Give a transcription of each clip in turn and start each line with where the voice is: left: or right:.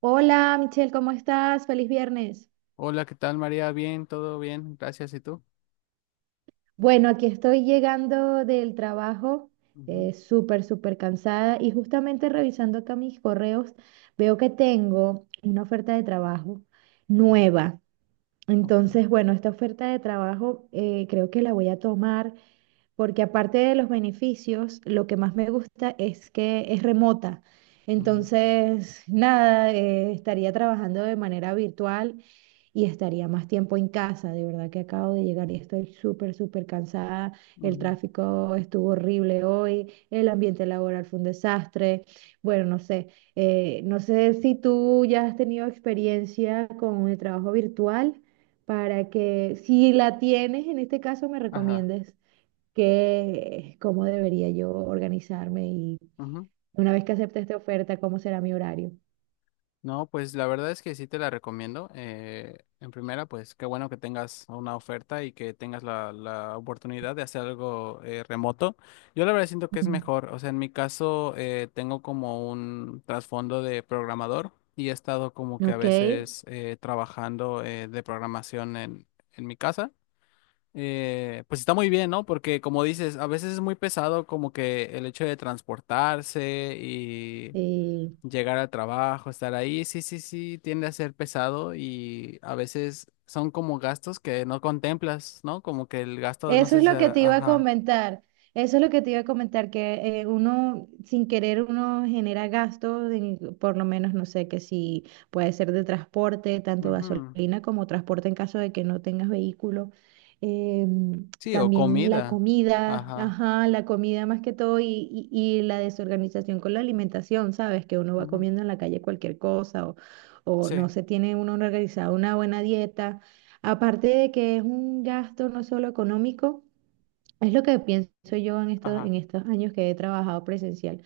right: Hola Michelle, ¿cómo estás? Feliz viernes.
left: Hola, ¿qué tal, María? Bien, todo bien, gracias. ¿Y tú?
right: Bueno, aquí estoy llegando del trabajo,
left: Ujú,
right: súper, súper cansada y justamente revisando acá mis correos, veo que tengo una oferta de trabajo
left: ujú,
right: nueva.
left: ok,
right: Entonces, bueno, esta oferta de trabajo creo que la voy a tomar porque aparte de los beneficios, lo que más me gusta es que es remota.
left: ujú,
right: Entonces, nada, estaría trabajando de manera virtual y estaría más tiempo en casa. De verdad que acabo de llegar y estoy súper, súper cansada. El
left: ujú,
right: tráfico estuvo horrible hoy, el ambiente laboral fue un desastre. Bueno, no sé, no sé si tú ya has tenido experiencia con el trabajo virtual para que, si la tienes, en este caso me
left: ajá,
right: recomiendes que cómo debería yo organizarme y
left: ujú.
right: una vez que acepte esta oferta, cómo será mi horario.
left: No, pues la verdad es que sí te la recomiendo. En primera, pues qué bueno que tengas una oferta y que tengas la oportunidad de hacer algo remoto. Yo la verdad siento que es
right: Mm.
left: mejor. O sea, en mi caso tengo como un trasfondo de programador y he estado como que a
right: Ok.
left: veces trabajando de programación en mi casa. Pues está muy bien, ¿no? Porque como dices, a veces es muy pesado como que el hecho de transportarse y
right: eh,
left: llegar al trabajo, estar ahí, sí, sí, sí, tiende a ser pesado y a veces son como gastos que no contemplas, ¿no? Como que el gasto de, no
right: Eso
left: sé
right: es
left: si,
right: lo que te iba a
left: ajá,
right: comentar. Eso es lo que te iba a comentar, que uno sin querer uno genera gastos, por lo menos no sé, que si puede ser de transporte, tanto
left: ujú,
right: gasolina como transporte en caso de que no tengas vehículo.
left: sí, o
right: También la
left: comida,
right: comida,
left: ajá,
right: ajá, la comida más que todo y la desorganización con la alimentación, ¿sabes? Que uno va
left: ujú,
right: comiendo en la calle cualquier cosa o
left: sí,
right: no se tiene uno organizado una buena dieta. Aparte de que es un gasto no solo económico, es lo que pienso yo en en
left: ajá,
right: estos años que he trabajado presencial.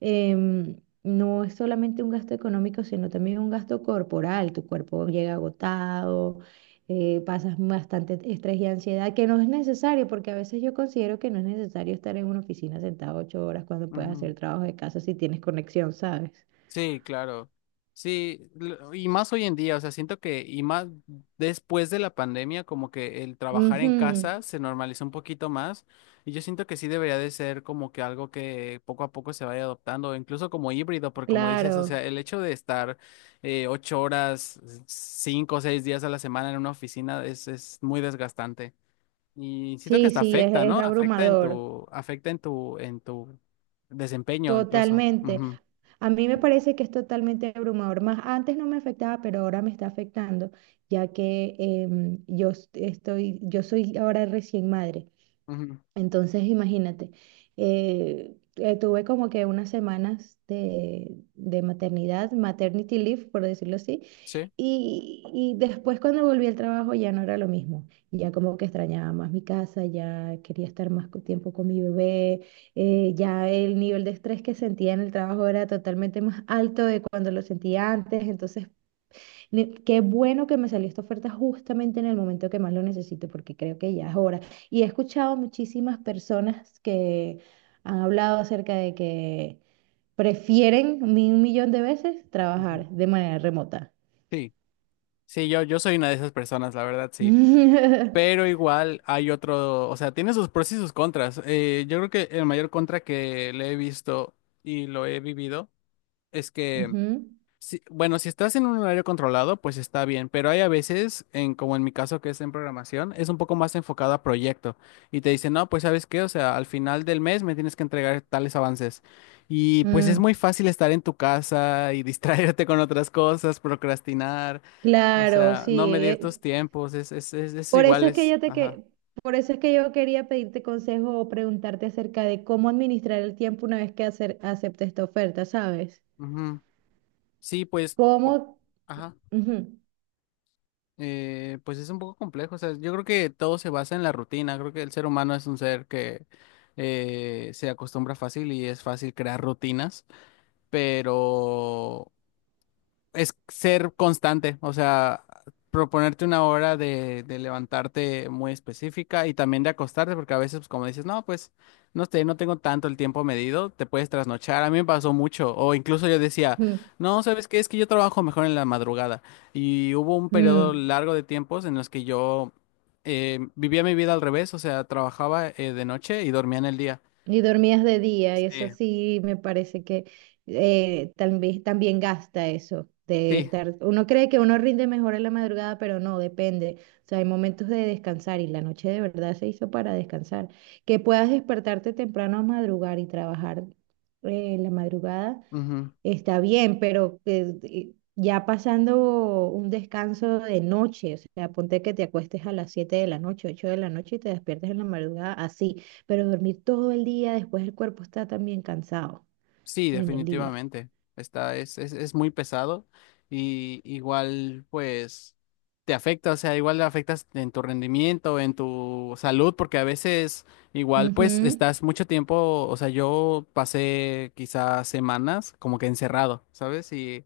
right: Em, no es solamente un gasto económico, sino también un gasto corporal. Tu cuerpo llega agotado, pasas bastante estrés y ansiedad, que no es necesario, porque a veces yo considero que no es necesario estar en una oficina sentado 8 horas cuando puedes
left: ujú.
right: hacer trabajo de casa si tienes conexión, ¿sabes?
left: Sí, claro. Sí, y más hoy en día, o sea, siento que, y más después de la pandemia, como que el trabajar en
right: Ujú,
left: casa se normalizó un poquito más, y yo siento que sí debería de ser como que algo que poco a poco se vaya adoptando, incluso como híbrido, porque como dices, o
right: claro,
left: sea, el hecho de estar ocho horas, cinco o seis días a la semana en una oficina es muy desgastante. Y siento que
right: sí,
left: hasta
right: sí,
left: afecta,
right: es
left: ¿no?
right: abrumador,
left: Afecta en tu desempeño incluso.
right: totalmente.
left: Ujú,
right: A mí me parece que es totalmente abrumador. Más antes no me afectaba, pero ahora me está afectando, ya que estoy, yo soy ahora recién madre.
left: ujú.
right: Entonces, imagínate, tuve como que unas semanas de maternidad, maternity leave, por decirlo así,
left: Sí.
right: y después cuando volví al trabajo ya no era lo mismo, ya como que extrañaba más mi casa, ya quería estar más tiempo con mi bebé, ya el nivel de estrés que sentía en el trabajo era totalmente más alto de cuando lo sentía antes, entonces qué bueno que me salió esta oferta justamente en el momento que más lo necesito, porque creo que ya es hora. Y he escuchado muchísimas personas que han hablado acerca de que prefieren 1 millón de veces
left: Ujú.
right: trabajar de manera remota.
left: Sí, sí, yo soy una de esas personas, la verdad, sí. Pero igual hay otro, o sea, tiene sus pros y sus contras. Yo creo que el mayor contra que le he visto y lo he vivido es que,
right: Ujú.
left: bueno, si estás en un horario controlado, pues está bien, pero hay a veces, en, como en mi caso que es en programación, es un poco más enfocado a proyecto y te dicen, no, pues sabes qué, o sea, al final del mes me tienes que entregar tales avances. Y pues es
right: Mm,
left: muy fácil estar en tu casa y distraerte con otras cosas, procrastinar. O
right: claro,
left: sea,
right: sí.
left: no medir tus tiempos, es
right: Por eso es que
left: iguales. Ajá.
right: por eso es que yo quería pedirte consejo o preguntarte acerca de cómo administrar el tiempo una vez que acepte esta oferta, ¿sabes?
left: Ujú. Sí, pues,
right: ¿Cómo?
left: ajá.
right: Ujú,
left: Pues es un poco complejo. O sea, yo creo que todo se basa en la rutina. Creo que el ser humano es un ser que se acostumbra fácil y es fácil crear rutinas. Pero es ser constante, o sea, proponerte una hora de levantarte muy específica y también de acostarte, porque a veces, pues, como dices, no, pues, no sé, no tengo tanto el tiempo medido, te puedes trasnochar, a mí me pasó mucho, o incluso yo decía,
right: ujú,
left: no, ¿sabes qué? Es que yo trabajo mejor en la madrugada, y hubo un periodo
right: mm.
left: largo de tiempos en los que yo vivía mi vida al revés, o sea, trabajaba de noche y dormía en el día.
right: Y dormías de día, y eso
left: Sí.
right: sí me parece que también, también gasta eso de
left: Sí.
right: estar. Uno cree que uno rinde mejor en la madrugada, pero no, depende. O sea, hay momentos de descansar y la noche de verdad se hizo para descansar. Que puedas despertarte temprano a madrugar y trabajar en la madrugada.
left: Ujú.
right: Está bien, pero ya pasando un descanso de noche, o sea, ponte que te acuestes a las 7 de la noche, 8 de la noche y te despiertes en la madrugada así, pero dormir todo el día, después el cuerpo está también cansado
left: Sí,
right: en el día.
left: definitivamente. Está, es muy pesado y igual pues te afecta, o sea, igual afectas en tu rendimiento, en tu salud, porque a veces igual pues estás mucho tiempo, o sea, yo pasé quizás semanas como que encerrado, ¿sabes?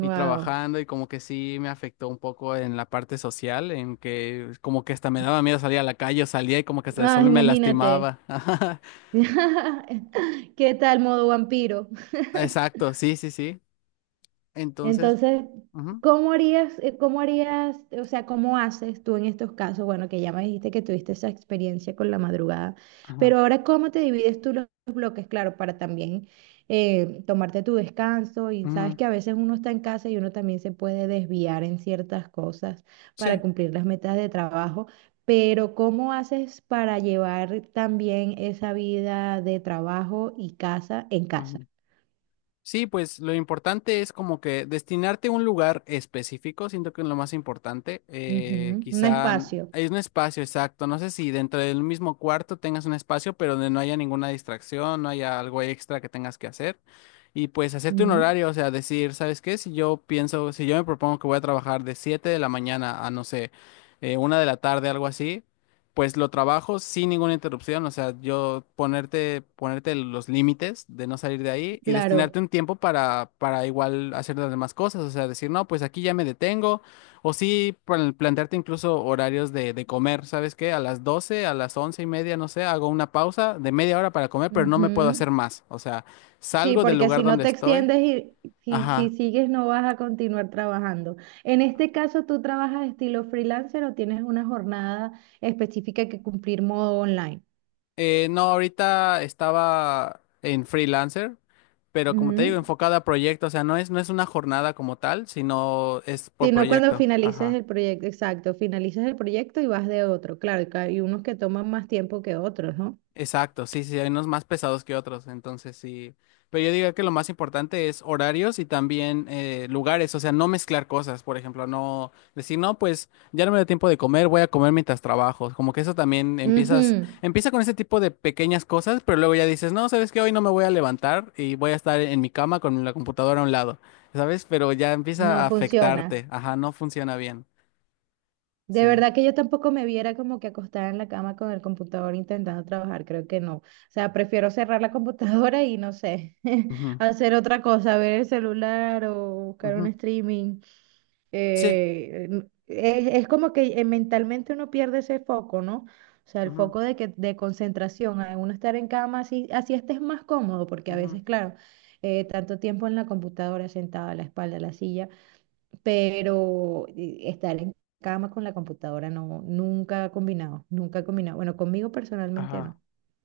left: Y trabajando y como que sí me afectó un poco en la parte social, en que como que hasta me daba miedo salir a la calle, o salía y como que hasta el
right: Ah,
left: sol me
right: imagínate.
left: lastimaba.
right: ¿Qué tal modo vampiro?
left: Exacto, sí, sí, sí. Entonces...
right: Entonces,
left: ujú.
right: ¿cómo harías, o sea, cómo haces tú en estos casos? Bueno, que ya me dijiste que tuviste esa experiencia con la madrugada,
left: Ajá.
right: pero ahora, ¿cómo te divides tú los bloques? Claro, para también tomarte tu descanso y sabes
left: Ujú.
right: que a veces uno está en casa y uno también se puede desviar en ciertas cosas para
left: Sí.
right: cumplir las metas de trabajo. Pero ¿cómo haces para llevar también esa vida de trabajo y casa en casa?
left: Ujú. Sí, pues lo importante es como que destinarte a un lugar específico, siento que es lo más importante.
right: Ujú, un
left: Quizá
right: espacio.
left: hay un espacio exacto, no sé si dentro del mismo cuarto tengas un espacio, pero donde no haya ninguna distracción, no haya algo extra que tengas que hacer. Y pues hacerte un horario, o sea, decir, ¿sabes qué? Si yo pienso, si yo me propongo que voy a trabajar de 7 de la mañana a, no sé, 1 de la tarde, algo así. Pues lo trabajo sin ninguna interrupción, o sea, yo ponerte, ponerte los límites de no salir de ahí y
right: Claro.
left: destinarte un tiempo para igual hacer las demás cosas, o sea, decir, no, pues aquí ya me detengo, o sí, plantearte incluso horarios de comer, ¿sabes qué? A las 12, a las once y media, no sé, hago una pausa de media hora para comer, pero no me puedo
right: Ujú.
left: hacer más, o sea,
right: Sí,
left: salgo del
right: porque
left: lugar
right: si no
left: donde
right: te
left: estoy,
right: extiendes y si
left: ajá,
right: sigues no vas a continuar trabajando. En este caso, ¿tú trabajas estilo freelancer o tienes una jornada específica que cumplir modo online?
left: No, ahorita estaba en freelancer, pero como te digo,
right: Ujú.
left: enfocada a proyecto, o sea, no es, no es una jornada como tal, sino es por
right: Si no, cuando
left: proyecto.
right: finalices
left: Ajá.
right: el proyecto, exacto, finalizas el proyecto y vas de otro. Claro, que hay unos que toman más tiempo que otros, ¿no?
left: Exacto, sí, sí, hay unos más pesados que otros, entonces sí. Pero yo diría que lo más importante es horarios y también lugares, o sea, no mezclar cosas, por ejemplo, no decir, no, pues ya no me da tiempo de comer, voy a comer mientras trabajo. Como que eso también empiezas,
right: Ujú.
left: empieza con ese tipo de pequeñas cosas, pero luego ya dices, no, sabes que hoy no me voy a levantar y voy a estar en mi cama con la computadora a un lado, ¿sabes? Pero ya empieza
right: No
left: a
right: funciona.
left: afectarte, ajá, no funciona bien.
right: De
left: Sí.
right: verdad que yo tampoco me viera como que acostada en la cama con el computador intentando trabajar, creo que no. O sea, prefiero cerrar la computadora y no sé,
left: Ujú,
right: hacer otra cosa, ver el celular o buscar un
left: ujú.
right: streaming.
left: Sí.
right: Es como que mentalmente uno pierde ese foco, ¿no? O sea, el
left: Ujú,
right: foco de concentración, a uno estar en cama así, así estés más cómodo, porque a
left: ujú.
right: veces, claro, tanto tiempo en la computadora sentada, la espalda, la silla, pero estar en cama con la computadora no, nunca ha combinado, nunca ha combinado. Bueno, conmigo personalmente
left: Ajá.
right: no.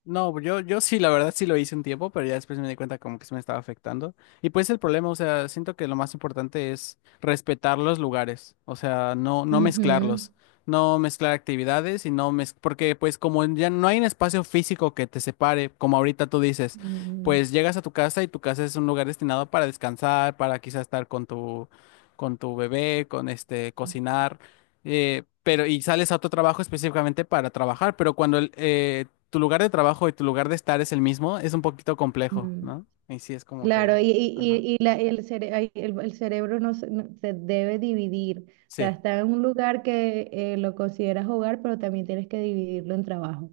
left: No, pues, yo sí, la verdad sí lo hice un tiempo, pero ya después me di cuenta como que se me estaba afectando. Y pues el problema, o sea, siento que lo más importante es respetar los lugares, o sea, no, no
right: Ujú,
left: mezclarlos, no mezclar actividades y no mez... porque pues como ya no hay un espacio físico que te separe, como ahorita tú dices,
right: mm,
left: pues llegas a tu casa y tu casa es un lugar destinado para descansar, para quizás estar con tu bebé, con este, cocinar. Pero y sales a otro trabajo específicamente para trabajar, pero cuando el, tu lugar de trabajo y tu lugar de estar es el mismo, es un poquito complejo,
right: mm.
left: ¿no? Y sí, es como que,
right: Claro,
left: ajá,
right: y la- el, cere- ay, el cerebro se debe dividir. O sea,
left: sí,
right: está en un lugar que lo consideras hogar, pero también tienes que dividirlo en trabajo.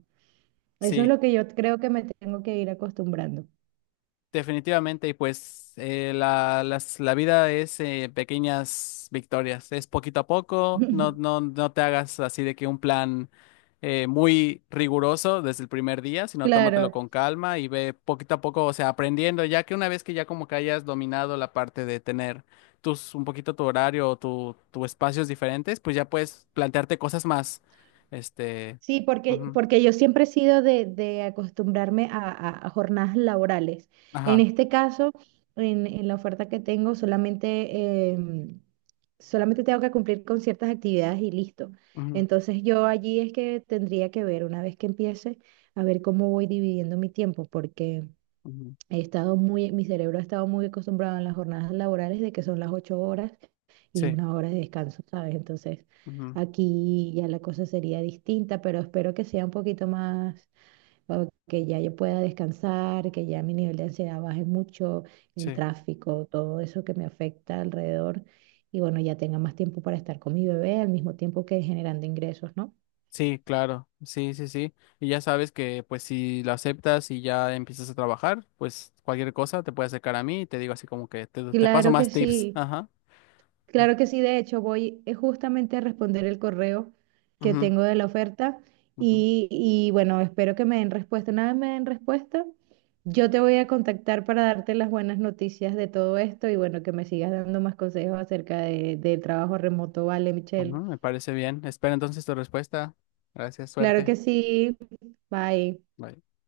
right: Eso es
left: sí.
right: lo que yo creo que me tengo que ir acostumbrando.
left: Definitivamente, y pues la, la vida es pequeñas victorias, es poquito a poco, no, no, no te hagas así de que un plan muy riguroso desde el primer día, sino tómatelo
right: Claro.
left: con calma y ve poquito a poco, o sea, aprendiendo, ya que una vez que ya como que hayas dominado la parte de tener tus, un poquito tu horario o tu espacios diferentes, pues ya puedes plantearte cosas más, este,
right: Sí, porque,
left: ujú,
right: porque yo siempre he sido de acostumbrarme a jornadas laborales. En
left: ajá,
right: este caso, en la oferta que tengo, solamente, solamente tengo que cumplir con ciertas actividades y listo.
left: ujú,
right: Entonces yo allí es que tendría que ver, una vez que empiece, a ver cómo voy dividiendo mi tiempo, porque
left: ujú,
right: he estado muy, mi cerebro ha estado muy acostumbrado en las jornadas laborales de que son las 8 horas y
left: sí,
right: una hora de descanso, ¿sabes? Entonces,
left: ujú,
right: aquí ya la cosa sería distinta, pero espero que sea un poquito más, o que ya yo pueda descansar, que ya mi nivel de ansiedad baje mucho, el
left: sí.
right: tráfico, todo eso que me afecta alrededor, y bueno, ya tenga más tiempo para estar con mi bebé al mismo tiempo que generando ingresos, ¿no?
left: Sí, claro, sí, sí, sí. Y ya sabes que pues si lo aceptas y ya empiezas a trabajar, pues cualquier cosa te puede acercar a mí y te digo así como que te paso
right: Claro que
left: más tips.
right: sí.
left: Ajá.
right: Claro que sí, de hecho, voy justamente a responder el correo que
left: Ujú,
right: tengo de la oferta
left: ujú,
right: y, bueno, espero que me den respuesta. Una vez me den respuesta, yo te voy a contactar para darte las buenas noticias de todo esto y bueno, que me sigas dando más consejos acerca de, del trabajo remoto, ¿vale,
left: ujú,
right: Michelle?
left: me parece bien. Espera entonces tu respuesta. Gracias,
right: Claro
left: suerte.
right: que sí, bye.
left: Bye.